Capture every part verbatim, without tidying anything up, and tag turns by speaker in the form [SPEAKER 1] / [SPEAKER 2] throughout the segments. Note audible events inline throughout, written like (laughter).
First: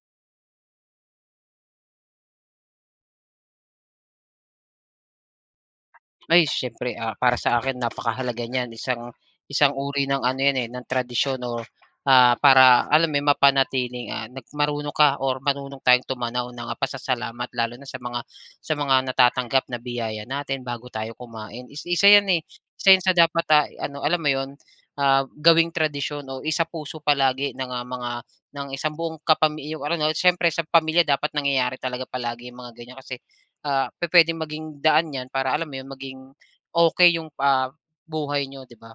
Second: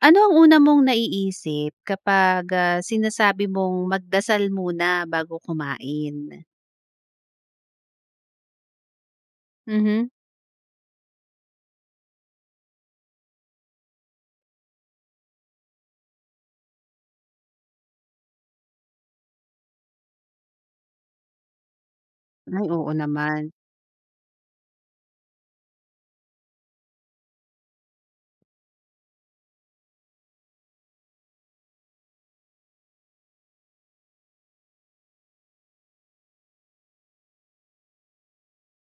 [SPEAKER 1] Ano ang una mong naiisip, kapag, ah, sinasabi mong, "Magdasal muna bago kumain."
[SPEAKER 2] Ay, siyempre, ah, para sakin napakahalaga niyan isang isang uri
[SPEAKER 1] Mhm.
[SPEAKER 2] ng ano yan, eh, ng tradisyon o, ah, para alam mo yun mapanatiling, ah, na marunong ka, or marunong tayong tumanaw ng, ah, pasasalamat lalo na sa mga sa mga natatanggap na biyaya natin bago tayo kumain, is isa yan, eh.
[SPEAKER 1] Ay, oo
[SPEAKER 2] Isa yan sa dapat,
[SPEAKER 1] naman.
[SPEAKER 2] ah, i-ano alam mo yun, ah, gawing tradisyon o isapuso palagi ng, ah, mga ng isang buong kapami yung ano 'no siyempre sa pamilya dapat nangyayari talaga palagi yung mga ganiyan kasi, ah, pu-puwedeng maging daan yan para alam mo yung maging ,okey yung pa ah, buhay niyo, di ba?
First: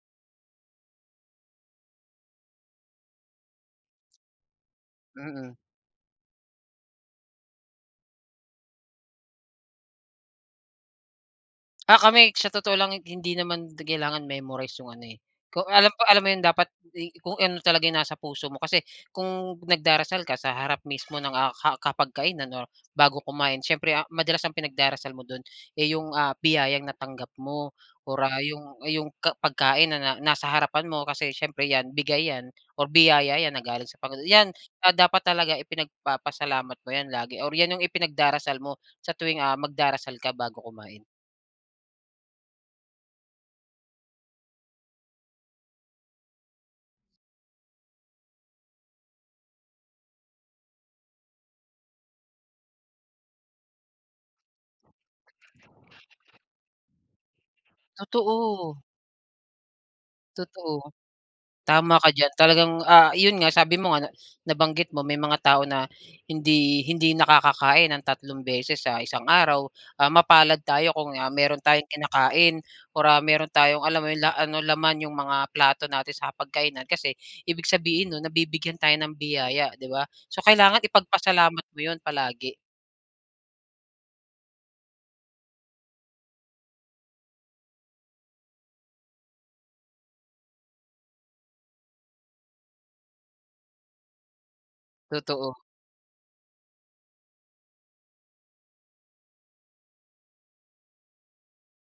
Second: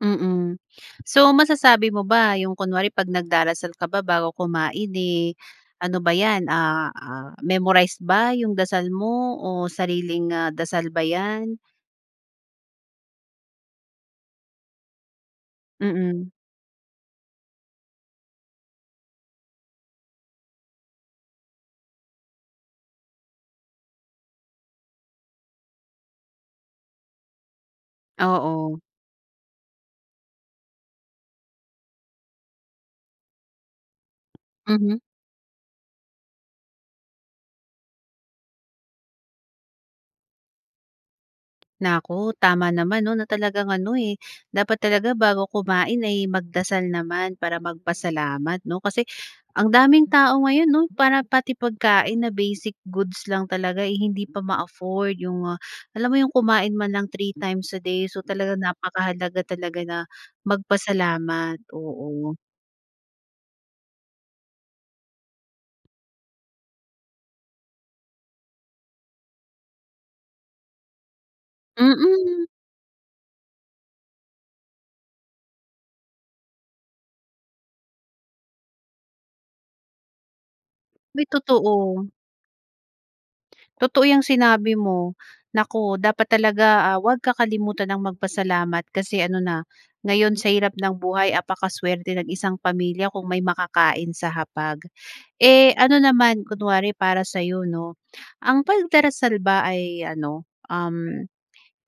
[SPEAKER 1] Mm, so masasabi mo ba yung kunwari pag nagdarasal ka ba bago kumain, eh,
[SPEAKER 2] Mm.
[SPEAKER 1] ano ba yan, ah ah, memorize ba yung dasal mo, o sariling, ah, dasal ba yan?
[SPEAKER 2] Ah, kami sa totoo lang, eh, hindi naman di kailangan memorize yung ano, eh, kung alam mo alam mo
[SPEAKER 1] Mm.
[SPEAKER 2] yung dapat eh, kung ano talaga yung nasa puso mo, kasi kung nagdarasal ka sa harap mismo ng, ah, ka kapag kainan or bago kumain. Siyempre, ah, madalas ang pinagdarasal mo dun, eh, yung, ah, biyayang natanggap mo or, ah, yung
[SPEAKER 1] Oo.
[SPEAKER 2] ah, yung ka pagkain na nasa harapan mo kasi siyempre yan bigay yan, or biyaya yan na galing sa panginoon yan, ah,
[SPEAKER 1] Mhm.
[SPEAKER 2] dapat talaga ipinagpapasalamat mo yan lagi, or yan yung ipinagdarasal mo sa tuwing, ah, magdarasal ka bago kumain.
[SPEAKER 1] Naku, tama naman, 'no, na talagang ano, eh, dapat talaga bago kumain ay magdasal naman para magpasalamat, 'no? Kasi ang daming tao ngayon, 'no? Para pati pagkain na basic goods lang talaga, eh, hindi pa ma-afford 'yong, ah, alam mo yung kumain man lang three times a day. So, talagang
[SPEAKER 2] Totoo.
[SPEAKER 1] napakahalaga talaga na
[SPEAKER 2] Totoo.
[SPEAKER 1] magpasalamat.
[SPEAKER 2] Tama ka diyan
[SPEAKER 1] Oo.
[SPEAKER 2] talagang, ah, 'yon nga sabi mo nga na nabanggit mo may mga tao na hindi hindi nakakakain ng tatlong beses sa isang araw. Ah, mapalad tayo kung, ah, meron tayong
[SPEAKER 1] Mm.
[SPEAKER 2] kinakain or ah, meron tayong, alam mo 'yon la ano, laman 'yong mga plato natin sa hapagkainan. Kasi ibig sabihin nun nabibigyan tayo ng biyaya, 'di ba? So, kailangan
[SPEAKER 1] May
[SPEAKER 2] ipagpasalamat mo 'yon
[SPEAKER 1] totoo.
[SPEAKER 2] palagi.
[SPEAKER 1] Totoo 'yang sinabi mo. Naku dapat talaga, ah, huwag kakalimutan ang magpasalamat kasi ano na ngayon sa hirap ng buhay apaka-swerte ng isang pamilya kung may makakain sa hapag.
[SPEAKER 2] Totoo.
[SPEAKER 1] Eh, ano naman kunwari para sa'yo, 'no, ang pagdarasal ba ay ano, um,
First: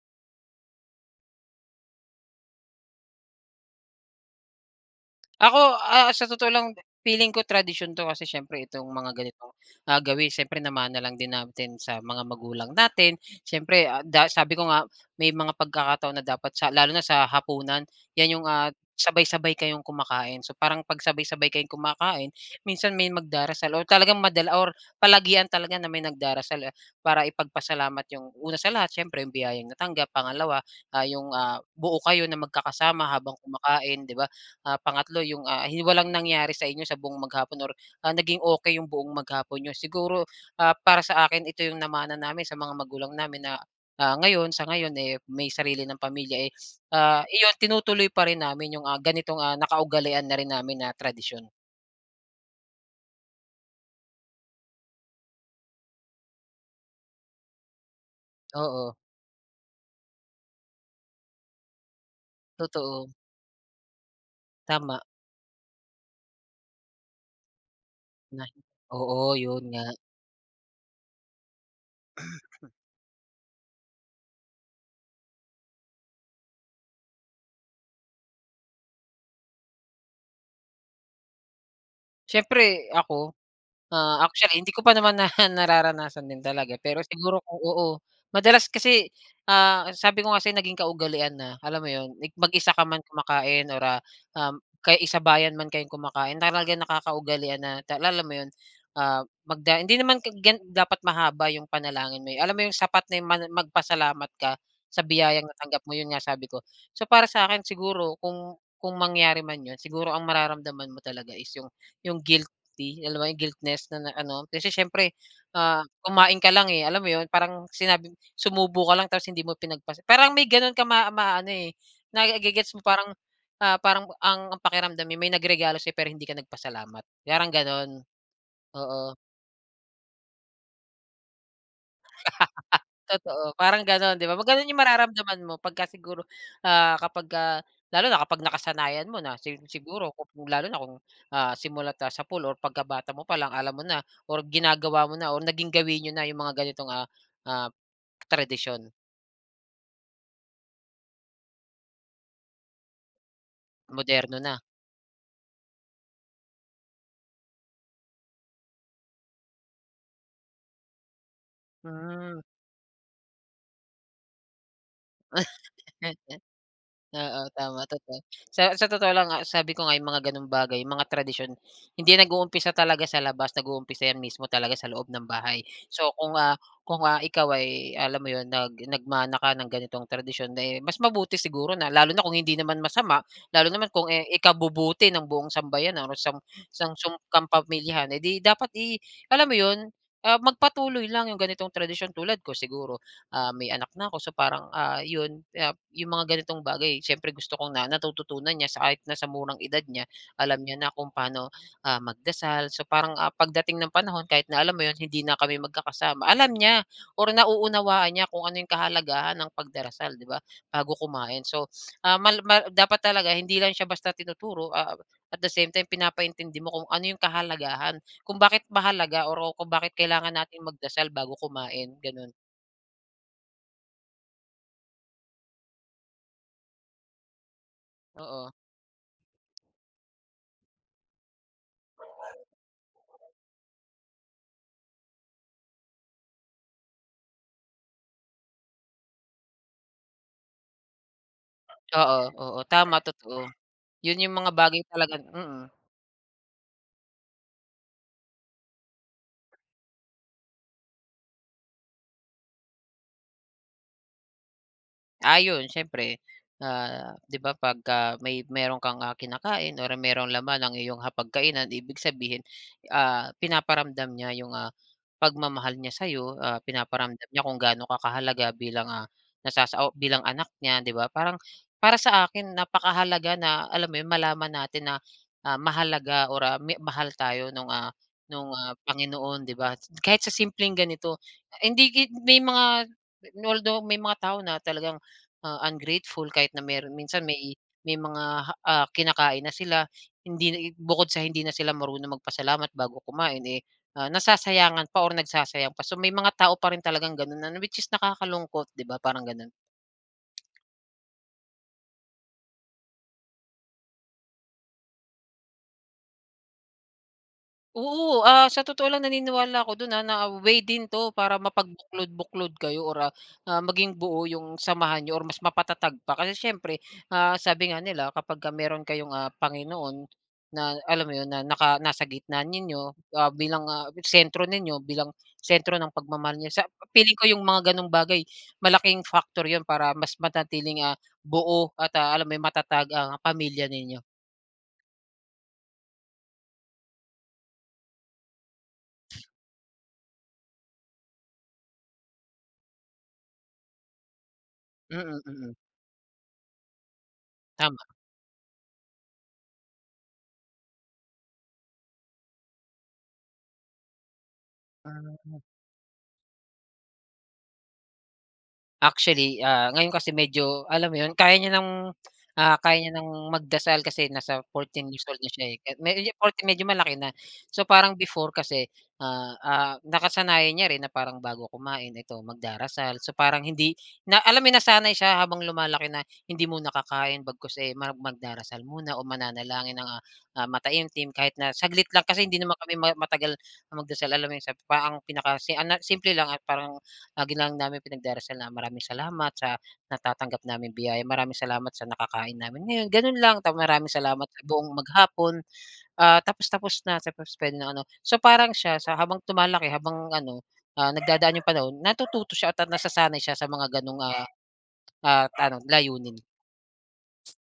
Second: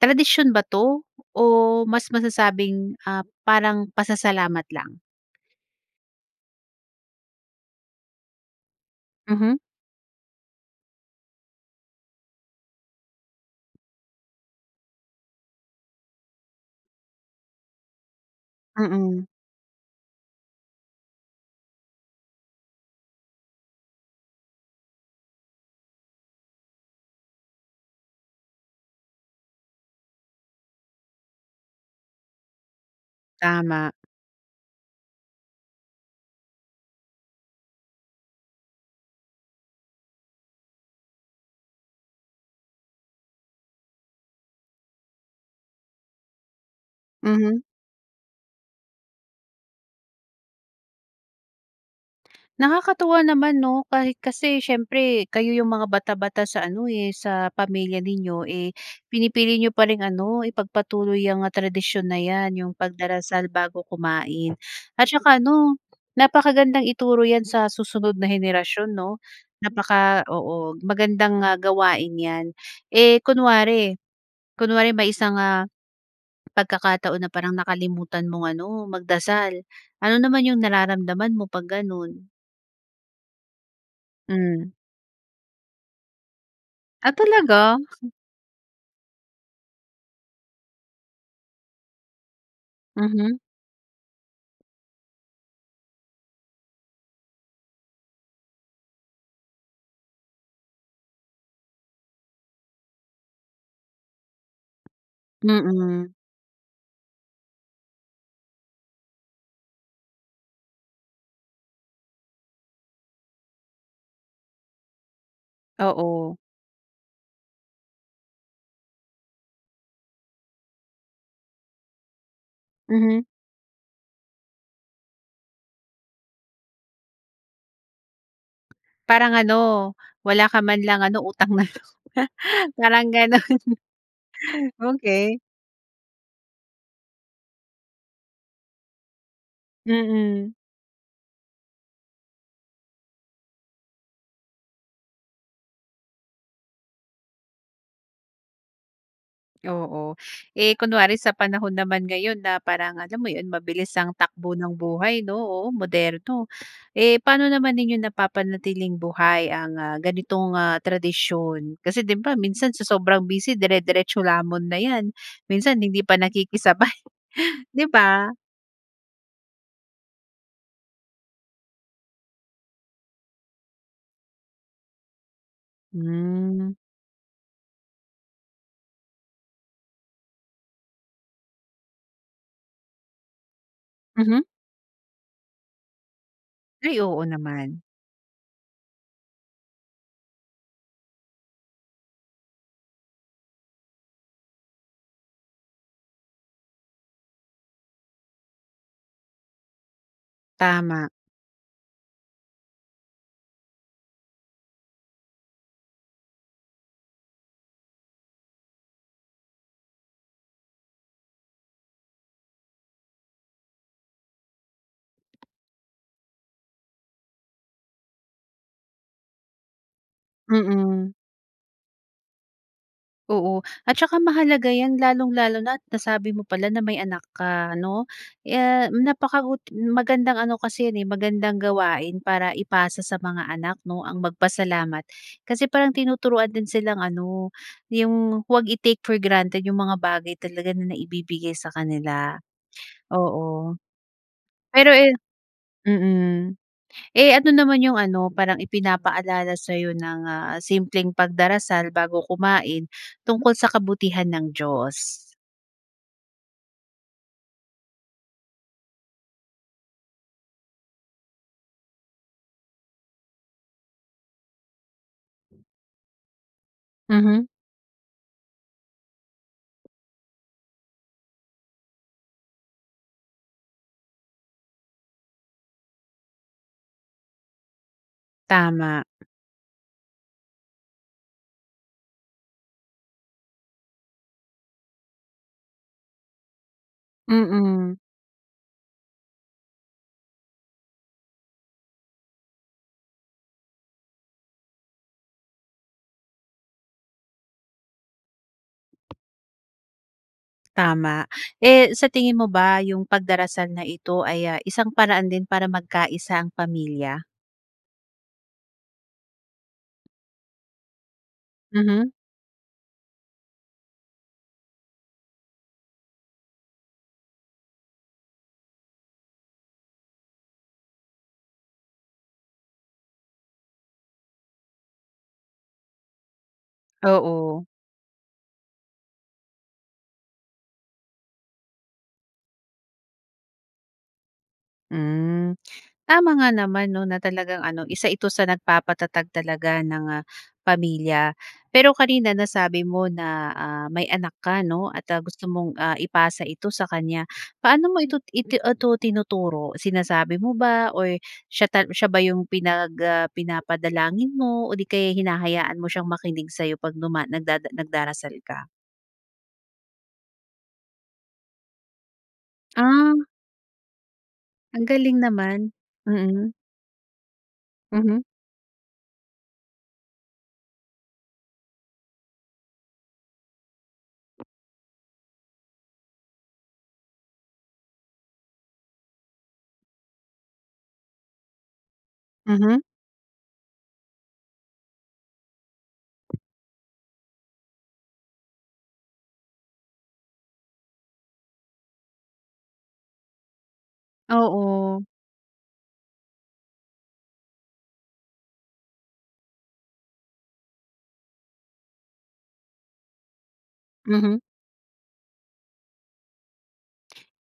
[SPEAKER 1] tradisyon ba 'to o mas masasabing, ah, parang pasasalamat lang?
[SPEAKER 2] Ako, ah, sa totoo lang de feeling ko tradisyon 'to kasi siyempre itong mga ganitong,
[SPEAKER 1] Mhm.
[SPEAKER 2] ah, gawi siyempre namana lang din natin sa mga magulang natin. Siyempre, ah, da sabi ko nga may mga pagkakataon na dapat sa lalo na sa hapunan, yan 'yong, ah,
[SPEAKER 1] Mm.
[SPEAKER 2] sabay-sabay kayong kumakain. So, parang pag sabay-sabay kayong kumakain, minsan may magdarasal o talagang madala or palagian talaga na may nagdarasal, eh. Para ipagpasalamat 'yong una sa lahat siyempre 'yong biyayang natanggap, pangalawa, ah, 'yong, ah, buo kayo na magkakasama habang
[SPEAKER 1] Tama.
[SPEAKER 2] kumakain, 'di ba? Ah, pangatlo 'yong, ah, hi walang nangyari sa inyo sa buong maghapon or ah, naging okey 'yong buong maghapon niyo. Siguro, ah, para sa akin ito 'yong namana namin sa mga magulang namin na, ah, ngayon sa ngayon, eh, may sarili ng pamilya, eh, ah, iyon
[SPEAKER 1] Mhm.
[SPEAKER 2] tinutuloy pa rin namin 'yong, ah, ganitong, ah, naka-ugalian na rin namin na tradisyon.
[SPEAKER 1] Nakakatuwa naman, 'no? Kahit, kasi, siyempre, kayo yung mga bata-bata sa ano, eh, sa pamilya ninyo, eh,
[SPEAKER 2] Oo.
[SPEAKER 1] pinipili niyo pa ring ano, ipagpatuloy yang, ah, tradisyon na 'yan, yung
[SPEAKER 2] Totoo.
[SPEAKER 1] pagdarasal bago kumain.
[SPEAKER 2] Tama.
[SPEAKER 1] At 'tsaka ano, napakagandang ituro 'yan sa susunod na
[SPEAKER 2] Na.
[SPEAKER 1] henerasyon, 'no?
[SPEAKER 2] Oo, 'yon nga.
[SPEAKER 1] Napaka, oo, magandang, ah, gawain 'yan. Eh, kunwari kunwari may isang, ah, pagkakataon na parang nakalimutan mong ano, magdasal, ano naman yung nararamdaman mo 'pag ganun?
[SPEAKER 2] Siyempre ako, ah, actually
[SPEAKER 1] Hmm.
[SPEAKER 2] hindi ko pa naman na nararanasan din talaga. Pero
[SPEAKER 1] Ah,
[SPEAKER 2] siguro kung,
[SPEAKER 1] talaga?
[SPEAKER 2] oo, madalas kasi, ah, sabi ko nga sa 'yo naging kaugalian na, alam mo 'yon, like mag-isa ka man
[SPEAKER 1] Mhm.
[SPEAKER 2] kumakain or, ah, um, kaya eh, sabayan man kayong kumakain talaga nakakaugalian na tal alam mo 'yon, ah, magda hindi naman tig gan dapat mahaba yung panalangin mo eh, alam mo yung sapat na yung man magpasalamat ka sa biyayang natanggap mo,
[SPEAKER 1] Mhm.
[SPEAKER 2] 'yon nga sabi ko. So, para sa akin, siguro kung kung mangyari man 'yon, siguro ang mararamdaman mo talaga is, yung yung guilty, alam mo 'yon, guiltness ng, ah, ano. Kasi, siyempre
[SPEAKER 1] Oo.
[SPEAKER 2] kumain ka lang, eh, alam mo 'yon, parang sinabi sumubo ka lang tapos hindi mo pinagpas parang may gano'n ka maa maano eh, naige-gets mo parang,
[SPEAKER 1] Mhm.
[SPEAKER 2] ah, parang ang ang pakiramdam eh, may nagregalo sa 'yo pero hindi ka nagpasalamat, parang gano'n, oo.
[SPEAKER 1] Parang ano, wala ka man lang ano, utang na loob, (chuckles)
[SPEAKER 2] (laughs)
[SPEAKER 1] parang ganun.
[SPEAKER 2] Totoo. Parang ganun, 'di ba? Pag ganun
[SPEAKER 1] (chuckles)
[SPEAKER 2] yung
[SPEAKER 1] Okay.
[SPEAKER 2] mararamdaman mo, pagka siguro, ah, kapagka lalo na kapag nakasanayan mo na, sig siguro kung
[SPEAKER 1] Mhm.
[SPEAKER 2] lalo na kung, ah, simula tapos sapul or pagkabata mo palang alam mo na or ginagawa mo na or naging gawin niyo na yung mga ganitong, ah, ah, tradisyon.
[SPEAKER 1] Oo. Eh, kunwari sa panahon naman ngayon na parang alam mo yun mabilis ang
[SPEAKER 2] Moderno
[SPEAKER 1] takbo
[SPEAKER 2] na.
[SPEAKER 1] ng buhay no, oo moderno, eh, pa'no naman ninyo napapanatiling buhay ang, ah, ganitong, ah, tradisyon? Kasi di ba
[SPEAKER 2] Hmm.
[SPEAKER 1] minsan sa sobrang busy dere-deretso lamon na yan, minsan hindi pa
[SPEAKER 2] (chuckles)
[SPEAKER 1] nakikisabay
[SPEAKER 2] Oo,
[SPEAKER 1] (chuckles)
[SPEAKER 2] tama,
[SPEAKER 1] di
[SPEAKER 2] totoo.
[SPEAKER 1] ba?
[SPEAKER 2] Sa sa totoo lang nga, sabi ko nga yung mga ganong bagay, mga tradisyon, hindi yan nag-uumpisa talaga sa labas nag-uumpisa 'yan mismo talaga sa loob ng bahay. So kung, ah
[SPEAKER 1] Hmm.
[SPEAKER 2] kung, ah, ikaw ay alam mo 'yon nag nagmana ka ng ganitong tradisyon, di mas mabuti siguro na lalo na kung hindi naman masama, lalo naman kung, eh,
[SPEAKER 1] Mhm?
[SPEAKER 2] ikabubuti ng buong sambayanan o sang
[SPEAKER 1] Ay,
[SPEAKER 2] sang song
[SPEAKER 1] oo naman.
[SPEAKER 2] kampamilyahan eh, 'di dapat, eh alam mo 'yon, ah, magpatuloy lang 'yong ganitong tradisyon, tulad ko siguro, ah, may anak na ako, so parang, ah, 'yon yap 'yong mga ganitong bagay siyempre gusto kong na natututunan niya, sa kahit na sa murang edad niya, alam niya na
[SPEAKER 1] Tama.
[SPEAKER 2] kung paano, ah, magdasal, so parang, ah, pagdating ng panahon kahit na alam mo 'yon hindi na kami magkakasama, alam niya, or nauunawaan niya kung ano 'yong kahalagahan ng pagdarasal 'di ba, bago kumain so, um, mal mal dapat talaga hindi lang siya basta tinuturo, ah, at the same time pinapaintindi mo kung ano 'yong kahalagahan, kung bakit mahalaga, or o kung bakit kailangan nating magdasal
[SPEAKER 1] Mm.
[SPEAKER 2] bago kumain, gano'n.
[SPEAKER 1] Oo, at saka mahalaga 'yan lalong-lalo na at nasabi mo pala na may anak ka ano.
[SPEAKER 2] Oo.
[SPEAKER 1] Eh, napakabuti magandang ano kasi 'yon, eh, magandang gawain para ipasa sa mga anak 'no ang magpasalamat. Kasi parang tinuturuan din silang ano, 'yong huwag i-take for granted 'yong mga bagay talaga na naibibigay sa
[SPEAKER 2] Oo,
[SPEAKER 1] kanila,
[SPEAKER 2] oo, tama, totoo.
[SPEAKER 1] oo.
[SPEAKER 2] 'Yon 'yong mga bagay
[SPEAKER 1] Pero
[SPEAKER 2] talaga
[SPEAKER 1] ayan
[SPEAKER 2] mm.
[SPEAKER 1] mm. Eh, ano naman 'yong ano parang ipinapaalala sa'yo ng, ah, simpleng pagdarasal bago kumain tungkol sa kabutihan ng Diyos?
[SPEAKER 2] Ah, 'yon siyempre, ah, 'di ba 'pagka may mayroon kang, ah, kinakain or mayroong laman ang iyong hapag-kainan ibig sabihin, ah, pinaparamdam niya 'yong, ah, pagmamahal niya sa'yo. Ah, pinaparamdam niya
[SPEAKER 1] Mhm.
[SPEAKER 2] kung ga'no ka kahalaga bilang, ah, nasasa bilang anak niya 'di ba? Parang, para sa akin napakahalaga na alam mo 'yon malaman natin na, ah, mahalaga or, ah, mi mahal tayo no'ng, ah, no'ng, ah,
[SPEAKER 1] Tama.
[SPEAKER 2] Panginoon, 'di ba? Kahit sa simpleng ganito hindi git may mga although may mga tao na talagang, ah, ungrateful kahit na mayroon minsan may may
[SPEAKER 1] Mm.
[SPEAKER 2] mga ha ah, kinakain na sila. Hindi bukod sa hindi na sila marunong magpasalamat bago kumain, eh, ah, nasasayangan pa or nagsasayang pa. So may mga tao pa rin talagang gano'n ano, which is nakakalungkot, 'di ba parang gano'n.
[SPEAKER 1] Tama. Eh, sa tingin mo ba 'yong pagdarasal na ito ay, ah, isang paraan din para magkaisa ang pamilya?
[SPEAKER 2] Oo, ah, sa totoo lang naniniwala ako do'n, ah, na way din 'to para
[SPEAKER 1] Mhm.
[SPEAKER 2] mapagbuklod-buklod kayo or ah, ah, maging buo yung samahan n'yo or mas mapatatag pa. Kasi siyempre, ah, sabi nga nila, kapag ka mayro'n kayong, ah, Panginoon na alam mo 'yun, na naka nasa gitna ninyo, ah, bilang, ah, sentro ninyo, bilang sentro ng pagmamahal niya sa feeling ko yung
[SPEAKER 1] Oo.
[SPEAKER 2] mga gano'ng bagay malaking factor 'yun para mas manatiling, ah, buo at, ah, alam mo 'yun matatag, ang pamilya ninyo.
[SPEAKER 1] Hmm, tama nga naman 'no, na talagang ano, isa ito sa nagpapatatag talaga ng, ah, pamilya. Pero kanina nasabi mo na, ah, may anak ka 'no, at
[SPEAKER 2] Mm,
[SPEAKER 1] ah, gusto
[SPEAKER 2] mm.
[SPEAKER 1] mong, ah, ipasa ito sa kanya. Paano
[SPEAKER 2] Tama.
[SPEAKER 1] mo ito iti itu tinuturo? Sinasabi mo ba, or siya ta siya ba yung pinag ah, pinapadalangin mo? O 'di kaya'y
[SPEAKER 2] Hmm.
[SPEAKER 1] hinahayaan mo siyang makinig sa'yo 'pag duma nagdada nagdarasal ka?
[SPEAKER 2] Actually, ah, ngayon kasi medyo alam mo 'yun kaya niya ng, ah, kaya niya ng
[SPEAKER 1] Ah.
[SPEAKER 2] magdasal kasi nasa
[SPEAKER 1] Ang
[SPEAKER 2] fourteen years
[SPEAKER 1] galing
[SPEAKER 2] old na siya, eh,
[SPEAKER 1] naman.
[SPEAKER 2] kahit medyo fourteen,
[SPEAKER 1] Mm.
[SPEAKER 2] medyo malaki na. So parang
[SPEAKER 1] Mhm.
[SPEAKER 2] before kasi, ah, ah, nakasanayan niya rin na parang bago kumain, ito magdarasal. So parang hindi na alam mo yung nasanay siya habang lumalaki na hindi muna kakain bagkus, eh, mag magdarasal muna o mananalangin ng, ah, ah, mataimtim kahit na saglit lang kasi hindi naman kami
[SPEAKER 1] Mhm.
[SPEAKER 2] ma matagal na magdasal alam mo 'yun, sa parang ang pinakasi ah, na simple lang, eh, parang lagi lang namin pinagdarasal na maraming salamat sa natatanggap naming biyaya, maraming salamat sa nakakain namin ngayon, gano'n lang tap maraming salamat sa buong
[SPEAKER 1] Oo.
[SPEAKER 2] maghapon, ah, tapos, tapos na. Tapos puwede ng ano. So parang siya sa habang tumalaki, habang ano, ah, nagdadaan yung panahon natututo siya at nasasanay siya sa mga gano'ng, ah,
[SPEAKER 1] Mhm.
[SPEAKER 2] ah, ano layunin.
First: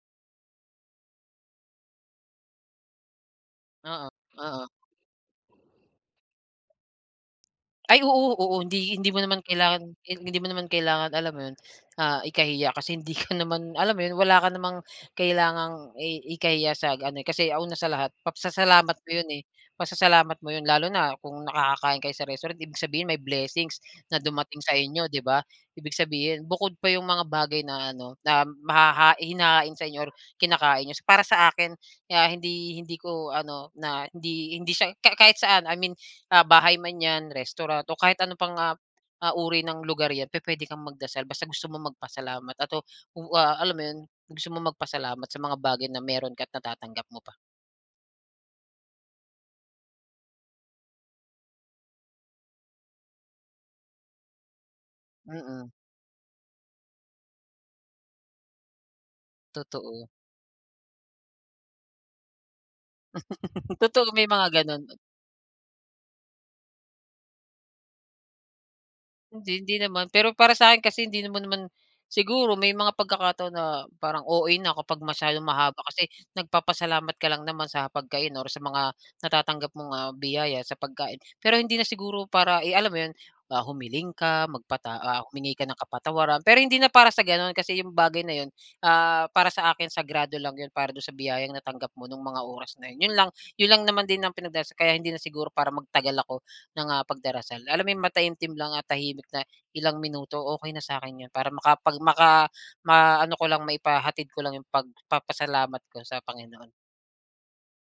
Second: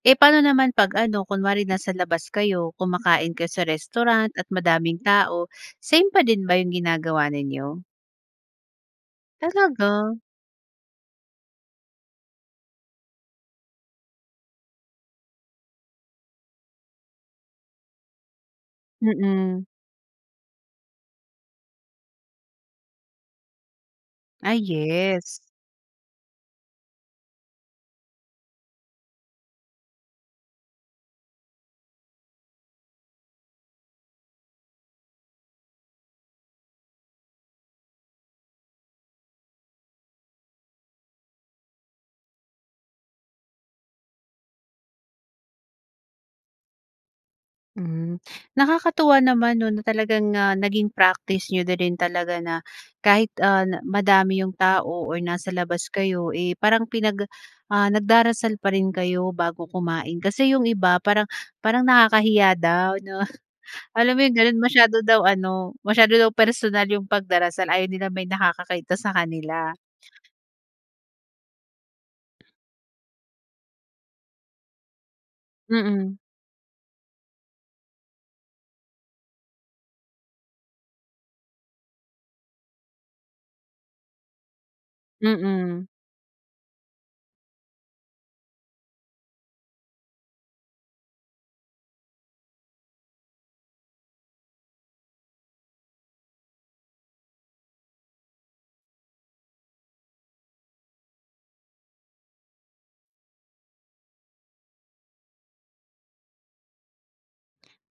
[SPEAKER 1] Eh, paano naman 'pag ano, kunwari nasa labas kayo, kumakain kayo sa
[SPEAKER 2] Oo,
[SPEAKER 1] restaurant at
[SPEAKER 2] oo.
[SPEAKER 1] madaming tao, same pa din ba yung ginagawa ninyo?
[SPEAKER 2] Ay, oo. Oo, hindi hindi mo naman kailangan
[SPEAKER 1] Talaga?
[SPEAKER 2] hindi mo naman kailangan alam mo 'yun, ah, ikahiya kasi hindi ka naman alam mo 'yun, wala ka namang kailangang i ikahiya sa ano, eh, kasi una sa lahat pagsasalamat mo yun, eh,
[SPEAKER 1] Mm.
[SPEAKER 2] pasasalamat mo 'yun lalo na kung nakakakain kayo sa restaurant, ibig sabihin may blessings na
[SPEAKER 1] Ah,
[SPEAKER 2] dumating sa inyo,
[SPEAKER 1] yes.
[SPEAKER 2] 'di ba? Ibig sabihin bukod pa yung mga bagay na ano, na mahahain hinahain sa inyo or kinakain ninyo. Para sa akin, ah, hindi hindi ko ano na hindi hindi siya ka kahit saan I mean, ah, bahay man 'yan, restaurant o kahit ano pang, ah, ah, uri ng lugar 'yan pupuwede kang magdasal basta gusto mong magpasalamat at ah, wa alam mo 'yun gusto mo magpasalamat sa mga bagay na mayro'n ka at natatanggap mo pa.
[SPEAKER 1] Hmm, nakakatuwa naman 'no, na talagang, ah, naging practice niyo na rin talaga na kahit, ah, madami yung tao or nasa
[SPEAKER 2] Mm.
[SPEAKER 1] labas kayo, eh, parang pinag ah, nagdarasal pa rin kayo bago
[SPEAKER 2] Totoo.
[SPEAKER 1] kumain. Kasi yung iba parang parang nakakahiya daw 'no.
[SPEAKER 2] (laughs) Totoo,
[SPEAKER 1] Alam mo
[SPEAKER 2] may
[SPEAKER 1] yung
[SPEAKER 2] mga
[SPEAKER 1] gano'n,
[SPEAKER 2] gano'n.
[SPEAKER 1] masyado daw ano, masyado daw personal yung pagdarasal. Ayaw nilang may nakakakita sa
[SPEAKER 2] Hindi,
[SPEAKER 1] kanila.
[SPEAKER 2] hindi naman, pero para sa akin kasi hindi naman mo naman siguro may mga pagkakataon na parang O-A na kapag masyadong mahaba kasi
[SPEAKER 1] Mm.
[SPEAKER 2] nagpapasalamat ka lang naman sa pagkain or sa mga natatanggap mong, ah, biyaya sa pagkain. Pero hindi na siguro para i alam mo 'yun, ah, humiling ka, magpata ah, humingi ka ng
[SPEAKER 1] Mm.
[SPEAKER 2] kapatawaran, pero hindi na para sa gano'n kasi yung bagay na 'yun, ah, para sa akin sagrado lang 'yun para do'n sa biyayang natanggap mo nung mga oras na 'yun. 'Yun lang, 'yun lang naman din ang pinagdarasal kaya hindi na siguro para magtagal ako ng, ah, pagdarasal. Alam mo yung mataimtim lang at tahimik na ilang minuto, okey na sa akin 'yun para makapag maka maano ko lang, maipahatid ko lang yung pagpapasalamat ko sa Panginoon.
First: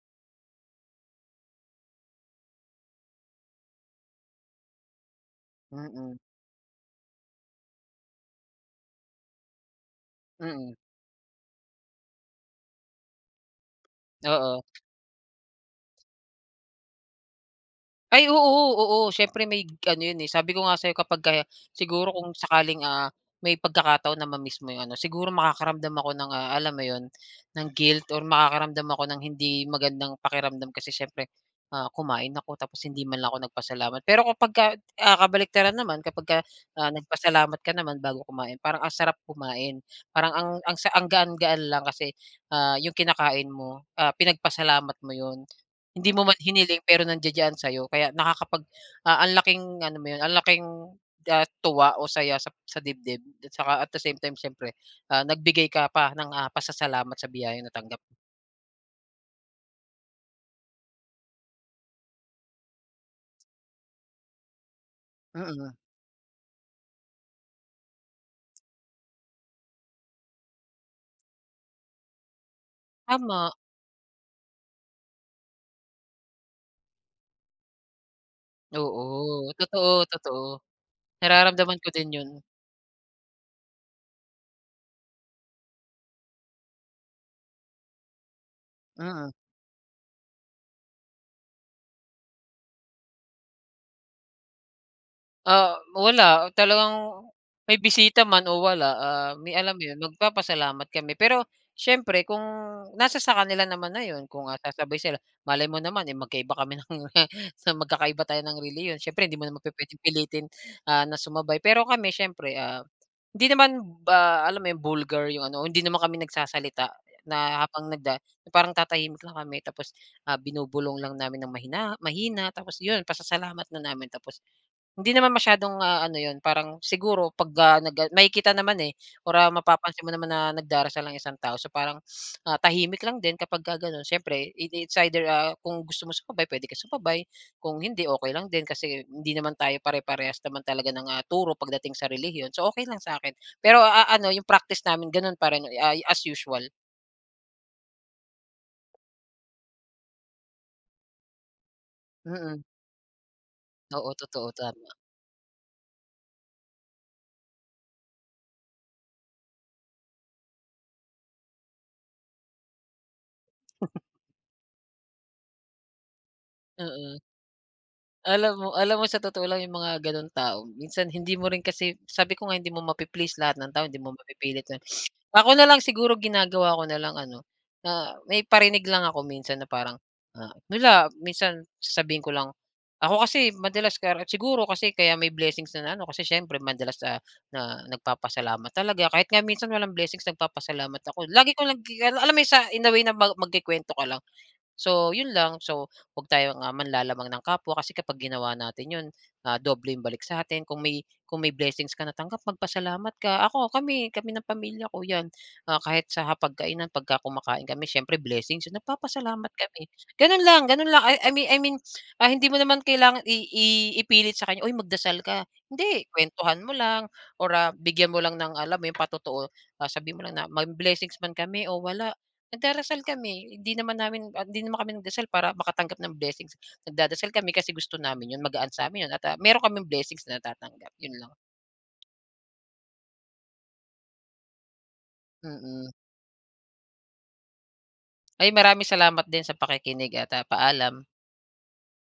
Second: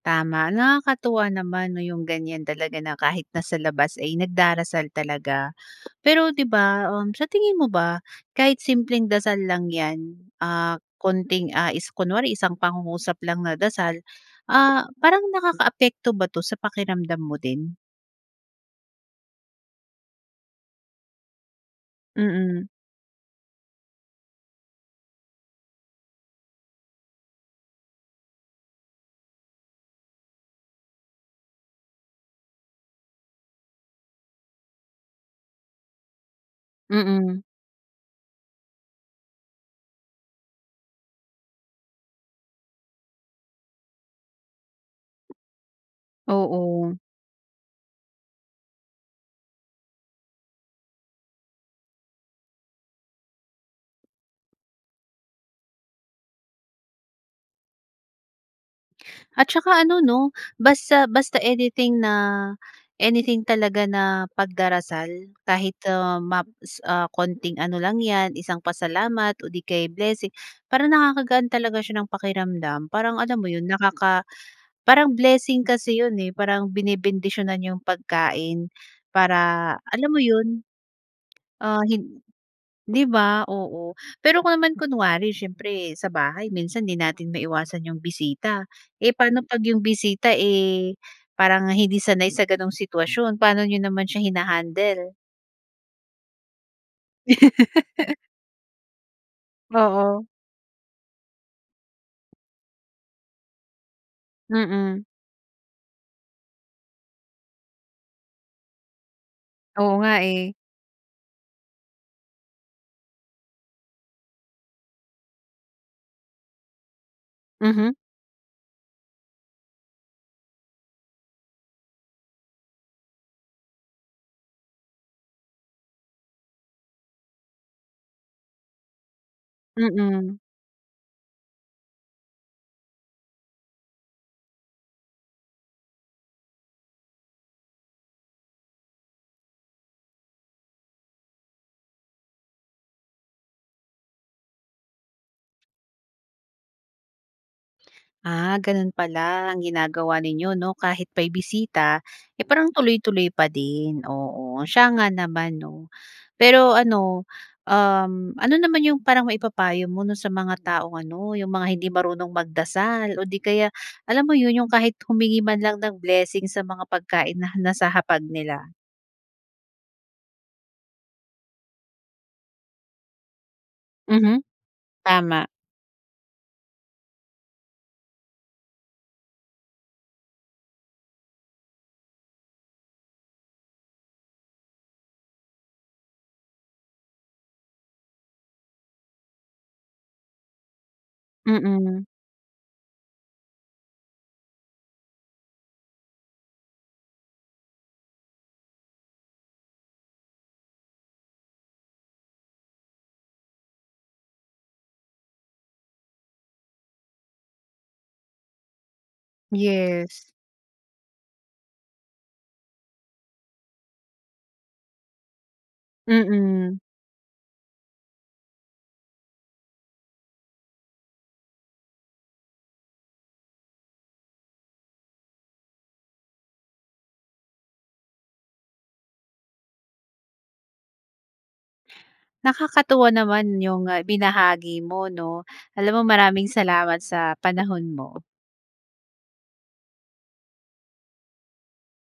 [SPEAKER 1] Tama, nakakatuwa naman, 'no, 'yong ganyan talaga na kahit nasa labas ay nagdarasal talaga.
[SPEAKER 2] Mm.
[SPEAKER 1] Pero, 'di ba, um, sa tingin mo ba, kahit simpleng dasal lang yan,
[SPEAKER 2] Mm.
[SPEAKER 1] ah, konting, ah, is kunwari isang pangungusap lang na dasal,
[SPEAKER 2] Oo.
[SPEAKER 1] ah, parang nakakaapekto ba 'to, sa pakiramdam mo din?
[SPEAKER 2] Ay oo, oo siyempre may ano 'yon eh. Sabi ko nga sa'yo kapagka, siguro kung
[SPEAKER 1] Mm.
[SPEAKER 2] sakaling, ah, may pagkakataon na ma-miss mo 'yong ano, siguro makakaramdam ako ng ah, alam mo 'yon, ng guilt or makakaramdam ako ng hindi magandang pakiramdam kasi siyempre, ah, kumain ako, tapos hindi man lang ako nagpasalamat. Pero kapag ka, ah, kabaliktaran naman, kapagka, ah,
[SPEAKER 1] Mm.
[SPEAKER 2] nagpasalamat ka naman, bago kumain, parang ang sarap kumain. Parang ang ang sa ang gaan-gaan lang kasi, ah, 'yong kinakain mo, ah, pinagpasalamat mo 'yon. Hindi mo man hiniling,
[SPEAKER 1] Oo.
[SPEAKER 2] pero nandiya-diyan sa'yo. Kaya nakakapag, ah, ang laking ano mo 'yon, ang laking, ah, tuwa o saya sa sa dibdib. At tsaka, at the same time, siyempre, ah, nagbigay ka pa ng, ah, pasasalamat sa biyayang natanggap.
[SPEAKER 1] At tsaka ano, 'no, basta basta anything na, anything talaga na, pagdarasal
[SPEAKER 2] Mm.
[SPEAKER 1] kahit, ah, maps ah, konting ano lang yan, isang pasalamat o 'di kaya blessing, parang nakakagaan talaga siya ng pakiramdam. Parang, alam mo
[SPEAKER 2] Tama.
[SPEAKER 1] 'yon, nakaka parang blessing kasi 'yon eh. Parang binebendisyonan 'yong pagkain,
[SPEAKER 2] Oo,
[SPEAKER 1] para,
[SPEAKER 2] totoo,
[SPEAKER 1] alam mo
[SPEAKER 2] totoo.
[SPEAKER 1] 'yon,
[SPEAKER 2] Nararamdaman
[SPEAKER 1] ah,
[SPEAKER 2] ko din
[SPEAKER 1] hin
[SPEAKER 2] 'yon.
[SPEAKER 1] 'di ba, oo. Pero kung naman kunwari siyempre, sa bahay minsan 'di natin maiwasan 'yong bisita, eh,
[SPEAKER 2] Mm.
[SPEAKER 1] paano 'pag 'yong bisita, eh, parang hindi sanay sa gano'ng sitwasyon, paano niyo naman siya hina-handle?
[SPEAKER 2] Ah, wala, talagang may
[SPEAKER 1] (laughs)
[SPEAKER 2] bisita man o wala, ah, may, alam mo 'yon,
[SPEAKER 1] Oo.
[SPEAKER 2] magpapasalamat kami. Pero, siyempre kung nasa sa kanila naman na 'yon, kung sasabay
[SPEAKER 1] Mm.
[SPEAKER 2] sila. Malay mo naman, eh, magkaiba kami ng magkakaiba tayo ng relihiyon, siyempre hindi mo naman
[SPEAKER 1] Oo
[SPEAKER 2] pu-puwedeng
[SPEAKER 1] nga,
[SPEAKER 2] pilitin,
[SPEAKER 1] eh.
[SPEAKER 2] ah, na sumabay. Pero kami siyempre, ah, hindi naman ba alam mo 'yong, vulgar 'yong ano, hindi naman kami nagsasalita na, habang
[SPEAKER 1] Mhm.
[SPEAKER 2] nagda parang tatahimik lang kami tapos, ah, binubulong lang namin ng mahinaho mahina, tapos 'yon, pasasalamat na namin. Tapos hindi naman masyadong, ah, ano 'yon, parang siguro 'pag, ah, nag, ah makikita naman, eh, or, ah, mapapansin mo naman
[SPEAKER 1] Mm.
[SPEAKER 2] na nagdarasal ang isang tao. So, parang, a,h tahimik lang din kapagka gano'n, siyempre, it it's either, ah, kung gusto mo sumabay, puwede ka sumabay, kung hindi, okey lang din, kasi hindi naman tayo pare-parehas naman talaga ng, ah, turo pagdating sa relihiyon. So, okey lang sa akin, pero, ah, ano 'yong practice namin, gano'n pa rin, ah, as usual.
[SPEAKER 1] Ah, ganon pala ang ginagawa ninyo 'no, kahit may bisita, eh,
[SPEAKER 2] Mm.
[SPEAKER 1] parang tuloy-tuloy pa din,
[SPEAKER 2] Oo, totoo
[SPEAKER 1] oo
[SPEAKER 2] tama.
[SPEAKER 1] siya nga naman 'no. Pero ano um, ano naman yung parang maipapayo mo 'no, sa mga taong ano yung mga hindi marunong magdasal, o 'di kaya
[SPEAKER 2] (chuckles)
[SPEAKER 1] alam mo yun, yung kahit humingi man lang ng blessing sa mga
[SPEAKER 2] Mm.
[SPEAKER 1] pagkain na nasa hapag
[SPEAKER 2] Alam
[SPEAKER 1] nila?
[SPEAKER 2] mo alam mo sa totoo lang yung mga gano'ng tao, minsan hindi mo rin kasi sabi ko nga hindi mo mapi-please lahat ng tao, hindi mo
[SPEAKER 1] Mhm,
[SPEAKER 2] mapipilit gan (sniffs)
[SPEAKER 1] tama.
[SPEAKER 2] ako na lang siguro ginagawa ko na lang ano, na may parinig lang ako minsan na parang, ah, wala, minsan sasabihin ko lang, ako kasi madalas ka siguro kasi kaya may blessings na ano kasi siyempre madalas, ah, na nagpapasalamat talaga, kahit nga minsan walang blessings nagpapasalamat ako, lagi ko lang gi
[SPEAKER 1] Mm.
[SPEAKER 2] a alam mo sa in a way na magku-kuwento ka lang. So yun lang, so 'wag tayong, ah, manlalamang ng kapwa kasi kapag ginawa natin yun, ah, dobleng balik sa atin kung may kung may blessings ka natanggap, magpasalamat ka. Ako kami kami ng pamilya ko 'yan, ah, kahit sa hapagkainan pag kumakain kami siyempre blessings yun, nagpapasalamat kami,
[SPEAKER 1] Yes.
[SPEAKER 2] gano'n lang, gano'n lang. I mean I mean, ah, hindi mo naman kailangan i i ipilit sa kanya, "Uy magdasal ka." Hindi, kuwentuhan mo
[SPEAKER 1] Mm.
[SPEAKER 2] lang, or, ah, bigyan mo lang ng alam mo yung patotoo, ah, sabihin mo lang na, "May blessings man kami o wala, nagdarasal kami, hindi naman namin hindi naman kami nagdasal para makatanggap ng blessings. Nagdadasal kami kasi gusto namin yun, magaan sa amin yun at, ah, meron kaming blessings na natatanggap, yun lang."
[SPEAKER 1] Nakakatuwa naman yung binahagi mo no,
[SPEAKER 2] Mm.
[SPEAKER 1] alam mo maraming salamat sa panahon mo.
[SPEAKER 2] Ay, maraming salamat din sa pakikinig at, ah, paalam.